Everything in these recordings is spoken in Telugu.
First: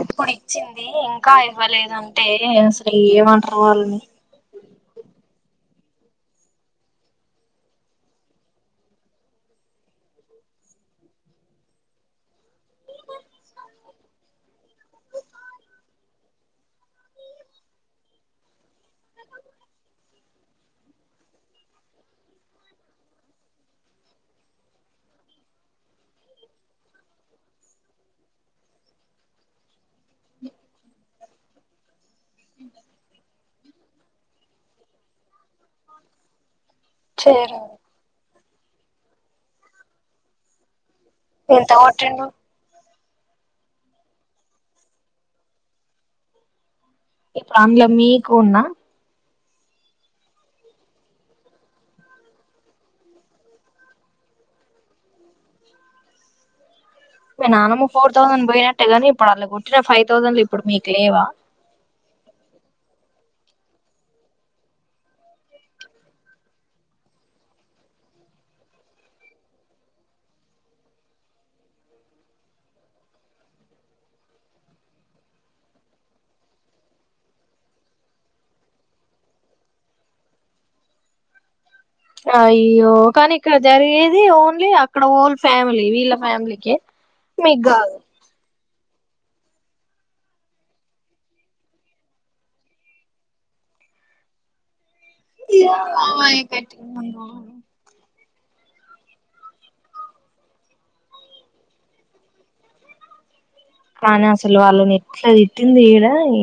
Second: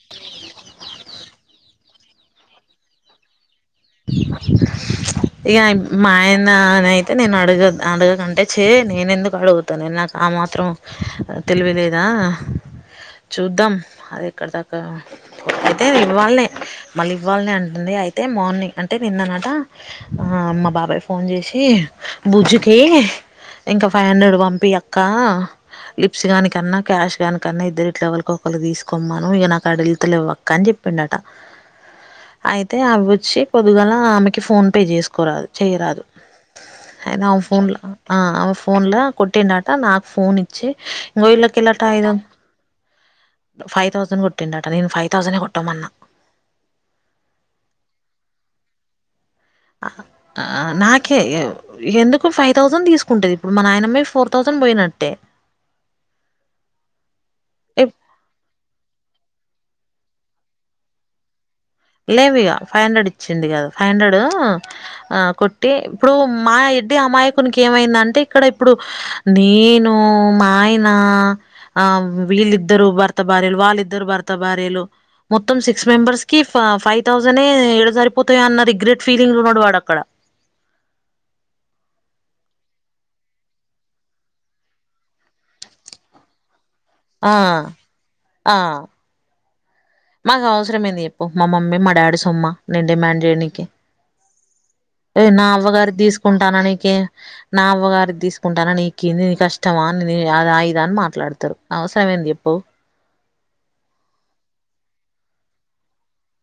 ఎప్పుడో ఇచ్చింది ఇంకా ఇవ్వలేదంటే అసలు ఏమంటారు. వాలని. ఏ అయన్ మా ఆయన అని అయితే నేను అడగద్ అడగను అంటే చే నేను ఎందుకు అడుగుతానునె నాక్ ఆమెక్. మాత్రం తెలివలేదా. చూద్దాం అది ఎక్కడ దాకా అయితే ఇవ్వాలనే మళ్ళీ ఇవ్వాలనె అంటుంది. అయితే మార్నింగ్. అంటే నిన్నన్నట మా బాబాయ్ ఫోన్ చేసి బుజ్జుకి. ఇంకా ఫైవ్ హండ్రెడ్ పంపి అక్క. లిప్స్ గాని కన్నా క్యాష్ గని కన్నా ఇద్దరు ఇట్లా ఎవరికో ఒకరికి తీసుకొమ్మాను ఇక నాకడ ఎల్తలేవుఅక్క అని చెప్ప. పిండట అయితే అవ వచ్చి. పొదుగాల ఆమెకి ఫోన్ పే చేసుకోరాదు చేయరాదు. అయినా ఆ చేయరు ఫోన్ లో ఆ ఆమె ఫోన్ లో కొట్టిండాట నాకు ఫోన్ ఇచ్చి. గోయలకి ఎంత లాట అయిదం. కొట్టిండు ఫైవ్ థౌసండ్ కొట్టిండట నేను ఫైవ్ థౌసండే కొట్టామన్న. ఆంగ్ల మీకున్న. ఆ నాకే ఎ ఎందుకు ఫైవ్ థౌసండ్ తీసుకుంటది ఇప్పుడు మా నాయనమ్మ ఫోర్ థౌసండ్. పోయినట్టే. మీ నాన్నమ్ ఫోర్ థౌసండ్ పోయినట్టేగాని ఇప్పుడు అళ్ళ కొట్టిన ఫైవ్ థౌసండ్లు ఇప్పుడు మీకు లేవా. లేవ ఇగ ఫైవ్ హండ్రెడ్. వచ్చింది కదా ఫైవ్ హండ్రెడ్ అ కొట్టి ఇప్పుడు మా ఎడ్డి అమాయకునికి ఏమైంద అంటే. ఇక్కడ ఇప్పుడు నేను మా ఆయన ఆ వీళ్ళిద్దరు భర్త. భర్త భార్యలు వాళ్ళిద్దరు భర్త భార్యలు మొత్తం సిక్స్ మెంబర్స్ కి. ఫైవ్ థౌజండడ్ ఎడ సరిపోతాయ అన్న రిగ్రెట్ ఫీలింగ్ లో ఉన్నాడు వాడు అక్కడ. అయ్యో కానీ ఇక్కడ జరిగేది ఓన్లీ అక్కడ ఓల్ ఫ్యామిలీ వీళ్ళ ఫ్యామిలీకి. ఆ మీకు కాదు. ఆ. మాకు అవసరమె లేదు పో మా మమ్మీ మా డాడీ సొమ్మ నేను డిమాండ్ చేయనీకి. నా అవ్వగారి తీసుకుంటాను నీక నా అవ్వగారి తీసుకు. ఒప్పుకుంటానా నీకు నీ కష్టమా నీ అదా ఇదా అని మాట్లాడతారు అవసరం ఏంది చప్పు. కానీ అసలు వాళ్ళని ఎట్లా తిట్టింది ఈడ ఈ.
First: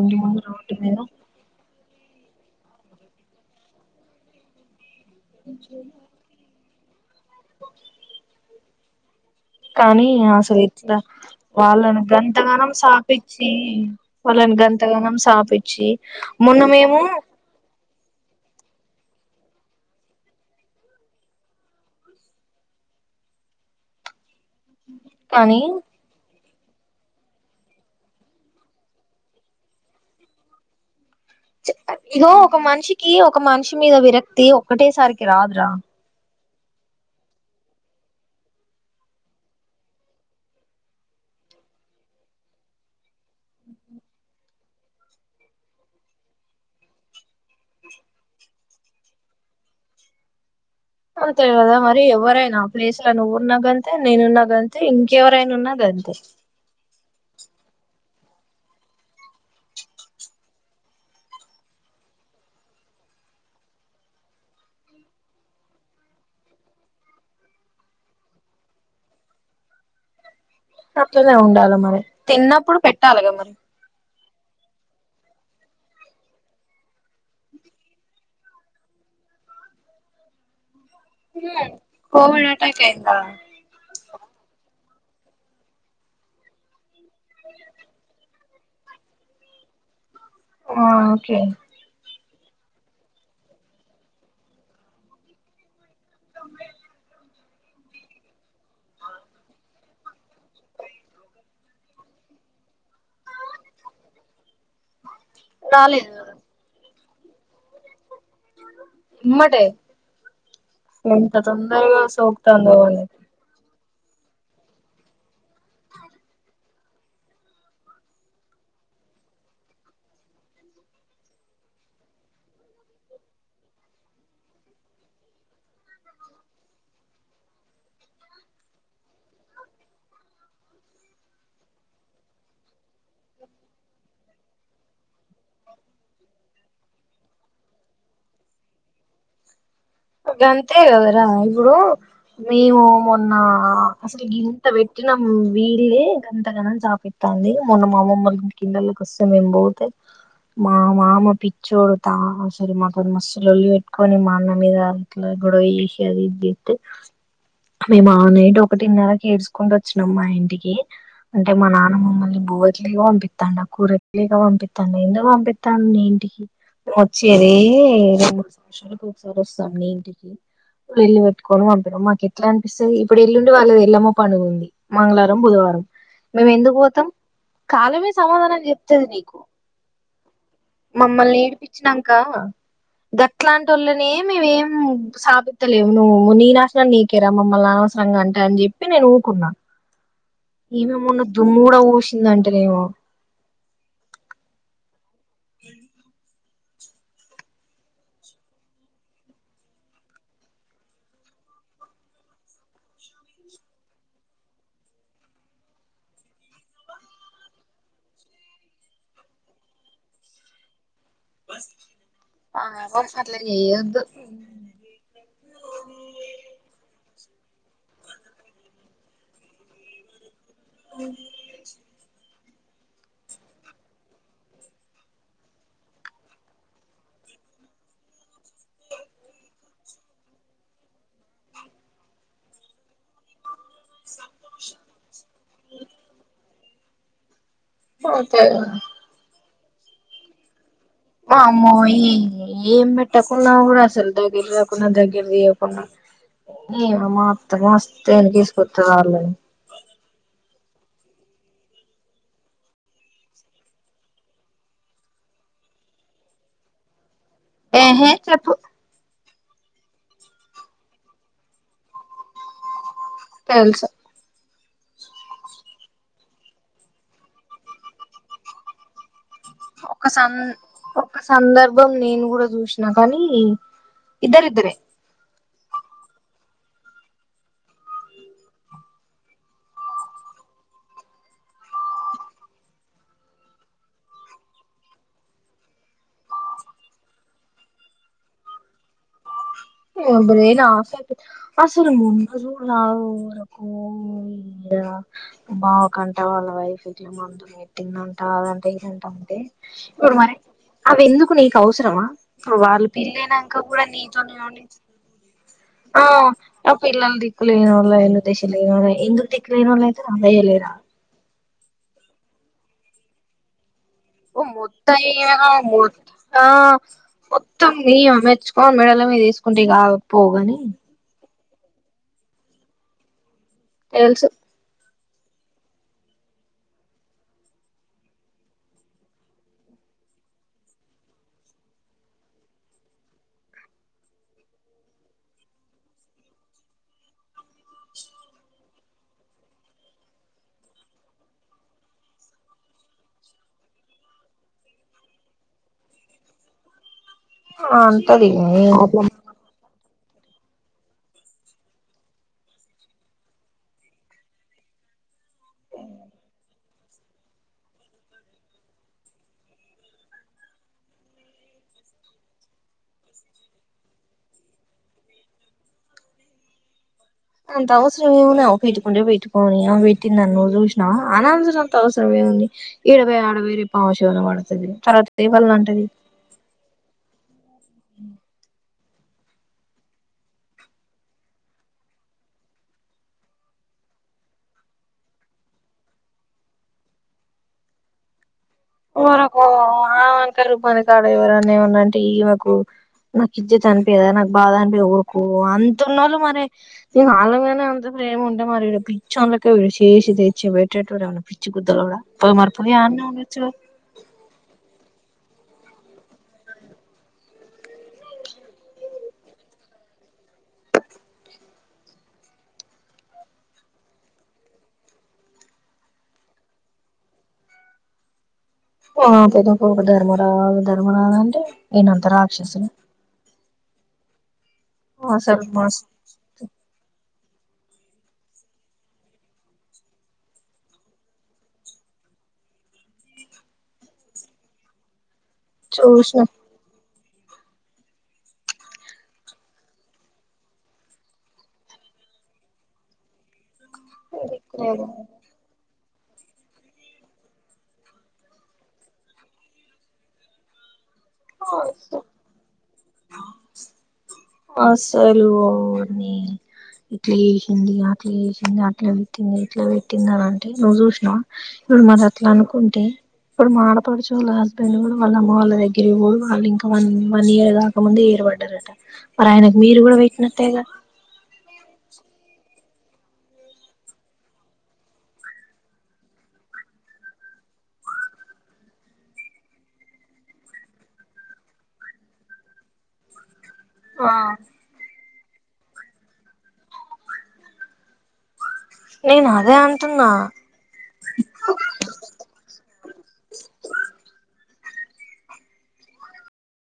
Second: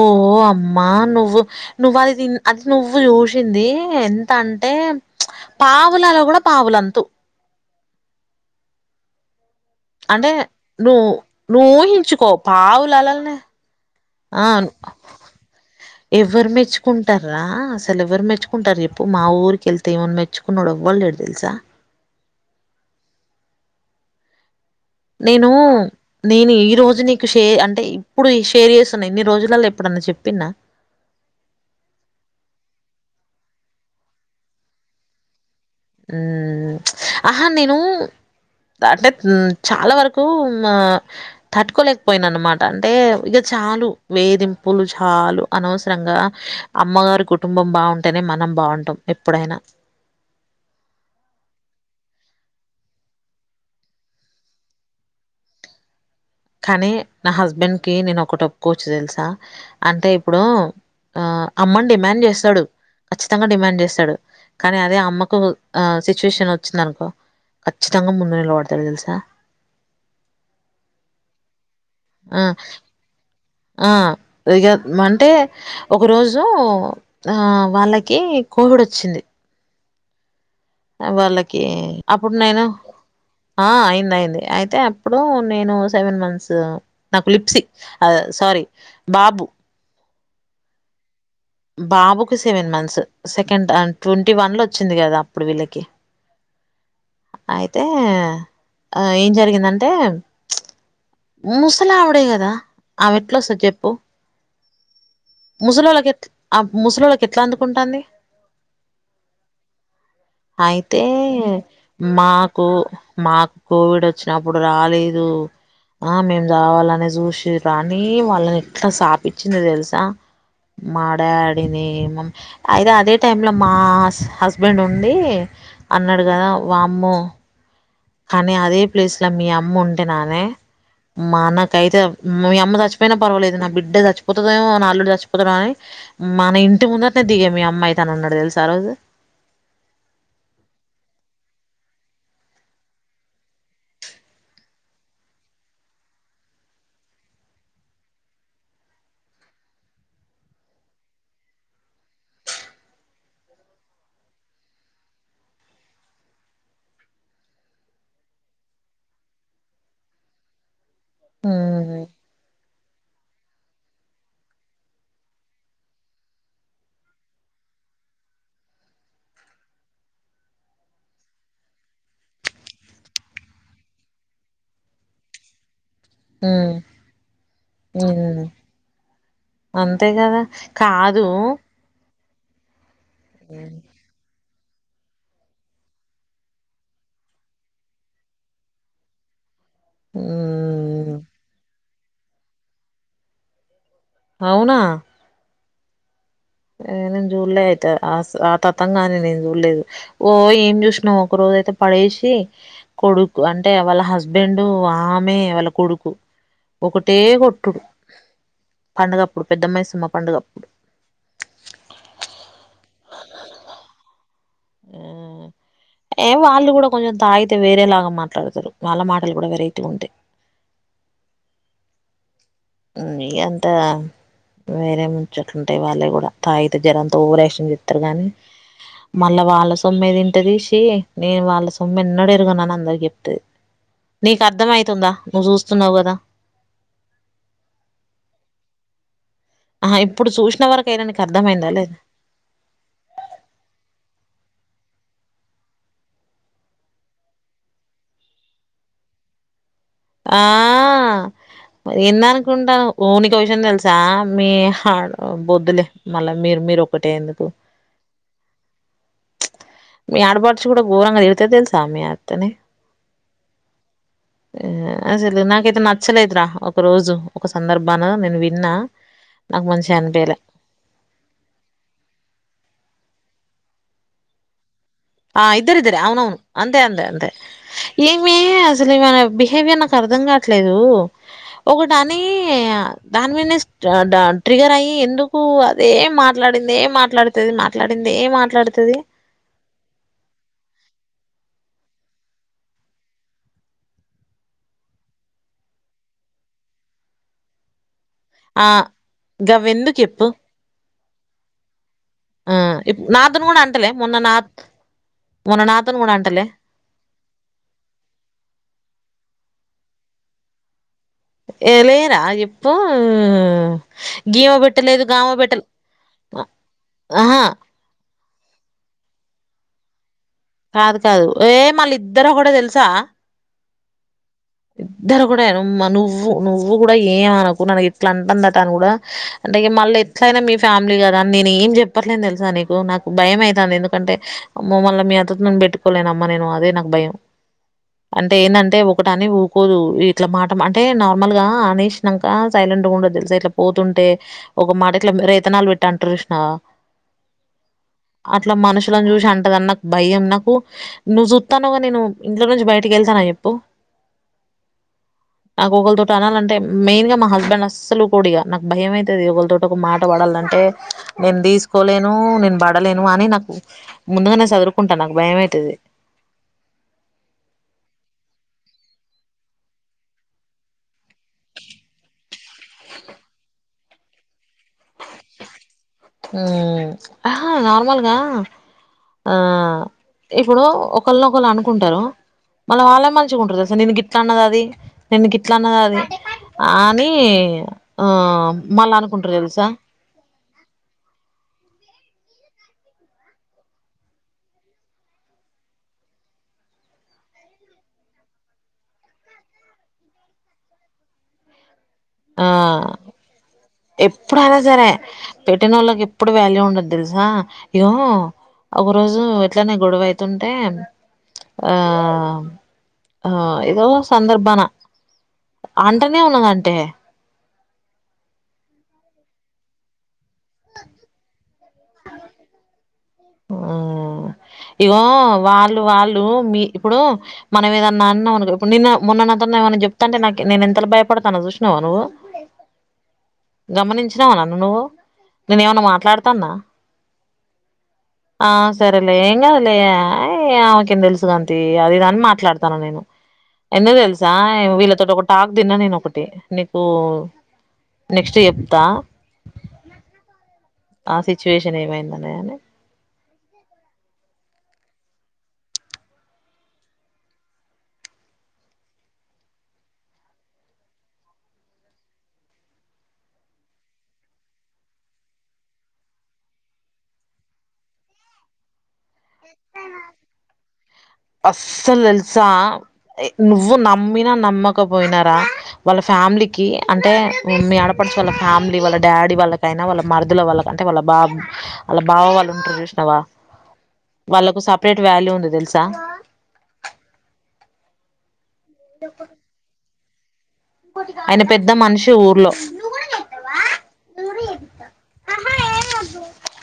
ఓ అమ్మా నువ్వు. నువ్వు అది తి అది నువ్వు చూసింది ఎంత అంటే పావులలో కూడా. పవలంతు. కానీ అంటే అసలు ఇట్లా నువ్ ను వాళ్ళను ఊహించుకో గంతగానం పావులలల్నే సాపిచ్చి ఆ. వాళ్ళని అన్ గంతగానం సాపిచ్చి ఎవరు మొన్న మేము మెచ్చుకుంటారా అసలు ఎవర్ మెచ్చుకుం. కుంటారు చెప్పు మా ఊరిక వెళ్తే ఇమన మెచ్చుకున్నాడు ఎవ్వలేలేడు తెలుసా. నేను కానీ నేన. ఈ రోజు నీకు షే అంటే ఇప్పుడు షేర్ చేస్తున్నా ఇన్ని రోజులలో ఎప్పుడన్నా చెప్పిన. ఇగో ఒక మనిషికి ఒక మనిషి మీద విరక్తి ఒక్కటేసారికి రాదురా. అహా నేను. అంటే చాలా వరకు మా తట్టుకోలేకపోయిన అనమాట అంటే ఇంక. చాలు వేధింపులు చాలు అనవసరంగా అమ్మగారి కుటుంబం బాగుంటేనే మనం. బాగుంటాం ఎప్పుడైనా. అంతే కదా మరి ఎవరైనా అ ప్లేస్ లో నువ్వున్నాగంతే నేనున్నగాంతే ఇంకెవరైనా ఉన్న గంతే. కానీ నా హస్బెండ్ కి నేను ఒకటప్పుకోవచ్చి తెలుసా అంటే ఇప్పుడు ఆ అమ్మని డిమాండ్ చేస్తాడు ఖచ్చితంగా డిమాండ్ చేస్తాడు కానీ అదే అమ్మకు ఆ సిచ్యుయేషన్ వచ్చింది అనుకో ఖచ్చితంగా ముందు నిలబడతారు తెలుసా ఉ అట్లోనే ఉండాలి మరి తిన్నప్పుడు పెట్టాలిగా మరి ఆది అంటే ఒక రోజు ఆ వాళ్ళకి కోవిడ్ కూడా వచ్చింది వాళ్ళకి అప్పుడు కోవిడ్ నేను అటాక్ అయిందా ఆ అయింది అయింది అయితే అప్పుడు నేను సెవెన్ మంత్స్ నాకు లిప్సీ సారీ బాబు ఆ ఓకే బాబుకు seven months second twenty one లో వచ్చింది కదా అప్పుడు వీళ్ళకి ఉ అయితే ఆ ఏం జరిగిందంటే ముసలా ఆవిడే కదా ఆమె ఎట్లు వస్తా చెప్పు ముసలోళకి రాలేదు ఎట్ ఆ ముసలోళకి ఎట్లా అందుకుంటుంది ఇమ్మాటే అయితే మాకు సోకుతాందో వాళ్ళకి మాకు కోవిడ్ వచ్చినప్పుడు రాలేదు ఆ మేం రావాలని చూసి రాని వాళ్ళని ఎట్లా స్పించింది తెలుసా మా డాడీని మమ్మీ అయితే అదే టై లో మా హస్బెండ్ ఉండి అన్నట్ అడుగదా వామ్ము కానీ అదే ప్లేస్ లో మీ అమ్మ ఉంటే నానే మా నాకైతే మీ అమ్మ చచ్చిపోతదేమో ఆన పర్వాలేదు నా బిడ్డది చచ్చిపోతే అల్లుడు చచ్చిపోతాడు అని మన ఇంటి ముందటనే దిగే మీ అమ్మాయితేనే ఉన్నాడు తెలుసి ఆ రోజు ట్రైన్ సౌండ్ అంతే కదరా ఇప్పుడు మేము మొన్న అసలు గింత పెట్టిన వీళ్ళే గంతగనం చాపట్టంది మొన్న మామమ్మలు కిలలకి వస్తే మేము పోతే మా మామ పిచ్చోడుతా సరే మాకుది మస్తు లొల్లి పెట్టుకొని మా అన్న మీద గొడవ అది ఇతే మేము ఆ నైడు ఒకటిన్నెరకి ఏడ్చుకుంటూ వచ్చినం మా ఇంటికి అంటే మా నాన్న ఉమ్ మమ్మల్ని ఉకే ఉకే పంపిస్తం కురకు లేక పంపిస్తండి ఎందుకు పంపిస్తాను నే ఇంటికి వచ్చేది రెండు మూడు సంవత్సరాలకు ఒకసారి వస్తాన ఇంటికి లొల్లి పెట్టుకొని పంపినం మాకు ఎట్లా అపిస్తుంది ఇప్పుడు ఎల్లుండి వాళ్లది ఎల్లమ్మ పండగ ఉంది మంగళవారం బుధవారం మేము ఉమ్ ఎందుకు పోతాం కాలమే ఉమ్ సమాధానం చెప్తది నీకు అంతే కదా కాదు మమ్మల్ని నేడిపచ్చాంక గట్లాంటి వాళ్ళనేమివేమి స్థాపిస్తలేవు నువ్వు నీ నాసినం నీకేరా మమ్మల్ని అనవసరంగా అంటే అని చెప్పి నేను ఊకున్నాను ఉమ్ ఏమేమున్న దుమ్ము కూడా పోసిందంటేనేమో అవునా ఆవున నేను చూడలే అయితే ఆ తతంగా కాని నేను చూడలేదు ఓ ఏం చూసినావు ఒక రోజు ఐయితే పడేసి కొడుకు అంటే వాళ్ళ హస్బెండ్ ఆమె వాళ్ళ కొడుకు ఒకటే కొట్టుడు పండుగప్పుడు పెద్ద మైసమ్మ పండుగప్పుడు ఆ గట్ల చేయద్దు ఏ వాళ్ళు కూడా కొంచెం తాగితే వేరే లాగా మాట్లాడతారు వాళ్ళ మాటలు కూడా వెరైట్గా ఉంటాయి ఓ హు నీ అంత నా వేరే ముంచోట్లుంటాయి వాళ్ళే కూడా తాగితే జరంతా ఓవరాక్షన్ చేస్తారు చెస్తారు గానీ మళ్ళా వాళ్ళ సొమ్మెదిింట తీసి నేను వాళ్ళ సొమ్మె ఎన్న ఎరుగన్నాను అందరు చెప్తది నీకు అర్ధమవుతుందా నువ్వు చూస్తున్నావ్ కదా [unintelligible] ఆ ఇప్పుడు చూసిన వరకు అయినా నీకు అర్థమయిందా మామ్మోయ లేదా ఏం పెట్టకున్నా కూడా అసలు దా గకున్న దగ్గ దకున్నా ఏ మత్త మస్తే తీసుకొస్త వాళ్ళ ఆ ఎంద అనుకుంటాను ఓ నీకు విషయం తెలుసా మీ బొద్దులే మళ్ళా మీరు మీరు ఒకటే ఎందుకు ఆహే చెప్పు మీ ఆడబటుచ కూడా ఘోరంగా తిడతే తెలుసా మీ అత్తనే తెలుసు అసలు నాకైతే నచ్చలేదురా ఒక రోజు ఒక సందర్భాన నేను విన్నా నాకు మంచిగా ఒక స అనిపియలే ఒక సందర్భం నేను కూడా చూసినా కానీ ఇద్దారుద్దర ఆ ఇద్దరుద్దరి అవునవును అంతే అందే అంతే ఏమ అసలు ఇ బిహేవయర్ న కర్దం కాట్లేదు ఒకట అని దాని మీద ట్రిగర్ అయి ఎ ఎందుకు అదేం మాట్లాడింది ఏం మాట్లాడుతుది మాట్లాడింది ఏం మాట్లాడుతుది ఆ బ్రున్ ఆస అసలు ముందుజూ నరకు బావ కంట వాళ్ళ వైఫ్ ఇట్లా మందు మట్టింగ్ అ ఆ టంటే ఏదంటా ఉంటే గవ్వెందుకు ఇప్పుడు చెప్పు మరి అవి ఎందుకు నీకు అవసరమా ఆ వాళ్ళు ఇప్ నాతోని పళ్ళనాక కూడా అంటలే మొన్న నా నీతోనే మొన్న నాతోని ఆ కూడా అంటలే అ పిల్లలు దికులు ఏనోళ ఎలు దేశాల ఎందుకు ద న్నాయితే అదయ లేరా ఏ లేరా చేప్పు ఓ మద్ద మ ఆహా మొత్తం న అ తెచ్చుకోని మెడల మీ తీసుకుంటే కా పోగాని కాదు కాదు ఏ మళ్ళ ఇద్దరు కూడా తెలుసా తెలుసు ఇద్దరు కూడా నువ్వు నువ్వు కూడా ఏమనకు నాన ఇట్లా అంటుందట అని కూడా అంటే మళ్ళీ ఎట్లయినా మీ ఫ్యామిలీ కదా అని నేను ఏం చెప్పట్లేని తెలుసా నీకు నాకు భయం అవుతుంది ఎందుకంటే మళ్ళ మీ అత్తతో పెట్టుకోలేనమ్మ నేను అదే నాకు భయం అంటే ఏందంటే ఒకటని ఊకోదు ఇట్లా మాట అంటే నార్మల్ గా అనేషినంక సైలెంట్ గా ఉండదు తెలుసా ఇట్లా పోతుంట తుంటే ఒక మాట ఇట్లా రైతనాలు పెట్ అంటరు చూసినవా అంటది అట్లా మనుషులను జూసి అందని నాక్ భయం నాకు నువ్వు జూస్తున్నవ్ గా నేను ఇంట్లో నుంచి బయటికి వెళ్తానా చెప్పు [inaudible] నాకు ఒకరితోటి అనాలంటే మెయిన్ గా మా హస్బెండ్ అసలు ఊకోడు ఇగా నాకు భయం అయితది ఒకల్ తోటి ఒక మాట బడాలి అంటే నేను దీసుకోలేను నేను బడలేను అని నాకు ముందుగా నే చదురు కుంటా నాకు భయమైతది అంత అవసరం ఏముంది ఆమె పెట్టుకుంటే పెట్టుకోని ఆమె పెట్టిందని నువ్వు జూసినవా అనాల్సి నంత అవసరం ఏ ముంది ఈడబోయి ఆడబోయి రేపు ఆమె శవిన పడుతది తర్వాత ఎవల్ని అంటది మ్ ఆహా నార్మల్ గా ఆ ఇప్పుడు ఒకల్ని ఒకళ్ళు అనుకుంటరు మళ్ళ వాళ్ళె మంచిగ ఉంటరు దెలుస నిన్ను గిట్లా అన్నది అది నిన్ను ఇట్లా అన్నది అది అని ఆ మళ్ళ అనుకుంటారు ఒరక్కొ తెలుసా ఆమె అంటరు కొన్ని కాడ ఎవరన్న ఏమన్నా అంటే ఈమెకు నాకు ఇజత్ అనిపియదా నాకు బాధ అనిపియదా ఊకో అంత ఉన్నోళ్ళు మరి నేను ఆళ్ల మీనే అంత ప్రేమ ఉంటే మరి ఈడ పిచ్చోలెక్క చేసి తెచ్చి పెట్టెటోడు ఏమైన్న పిచ్చి గుద్దలోడా పోయి మరి పురీ ఆడనే ఉన్నా ఎప్పుడు అయినా సరే పెట్టినోళ్ళకి ఎప్పుడు వాల్యూ ఉండదు తెలుసా ఇగో ఒక రోజు యిట్లనే గొడవ అయితుంటే ఆ ఆ ఏదో సందర్భానా అంటనే ఉన్నదంటే ఆ పెద్దకొడుకు ధర్మ రాజు ధర్మ రాజు అంటే నేనంత రాక్షసినా ఆ ఇగో వాళ్ళు మస్త్ వాళ్ళు మీ ఇప్పుడు మనం ఏదన్నా అన్నవనుకో ఇప్పుడు నిన్న మొన్న నాతోని ఏమన్నా జెప్తంటే నాకు నేను ఎంతలా భయపడతానో జూసినవా నువ్వు [inaudible] గమనించినవా నన్ను నువ్వు నేను ఏమన్నా చూసిన మాట్లాడుతన్నా [inaudible] ఆ సరేలే ఏం గాదులే అయి ఆమెకేం దెలుసు గాని తీ అది ఇది అని మాట్లాడతున్న నేను [inaudible] ఎందుకు దెల్సా వీళ్ళ తోటి ఒక టాక్ తిన్న నేను ఒకటి నీకు నెక్స్ట్ జెప్తా ఆ సిచ్యువేషన్ ఏమైందనేది అసలు నీ ఇట్లా జేసింది అట్లా జేసింది అట్లా తిట్టింది ఇట్లా తిట్టింది అని అంటే నువ్వు జూసినవా ఇప్పుడు మరి అట్లా అనుకుంటే ఇప్పుడు మా ఆడపడుచు వాళ్ళ హస్బెండ్ గూడా వాళ్ళ అమ్మ వాళ్ళ దగ్గర వోడు వాళ్ళ ఇంకా వన్ వన్ ఇయర్ గాక ముందే బడ్డరట మరి ఆయనకు మీరు గూడా పెట్టినట్టెగా అసల్ దెల్సా నువ్వు నమ్మినా నమ్మకపోయినరా వాళ్ళ ఫ్యామిలీకి అంటే మీ ఆడ్ డపడుచు వాళ్ళ ఫ్యామిలీ వాళ్ళ డాడీ వాళ్ళకైనా వాళ్ళ మరుదులు వాళ్ళ అంటే వాళ్ళ బాబు వాళ్ళ బావ వాళ్ళు ఉంటరు జూసినావా వాళ్ళకు సర్పెట్ వాల్యూ ఉంది దెలుసా నేన్ అదే అంటున్నా ఆయన పెద్ద మనిషి ఊర్లో ఆహా ఏంవద్దు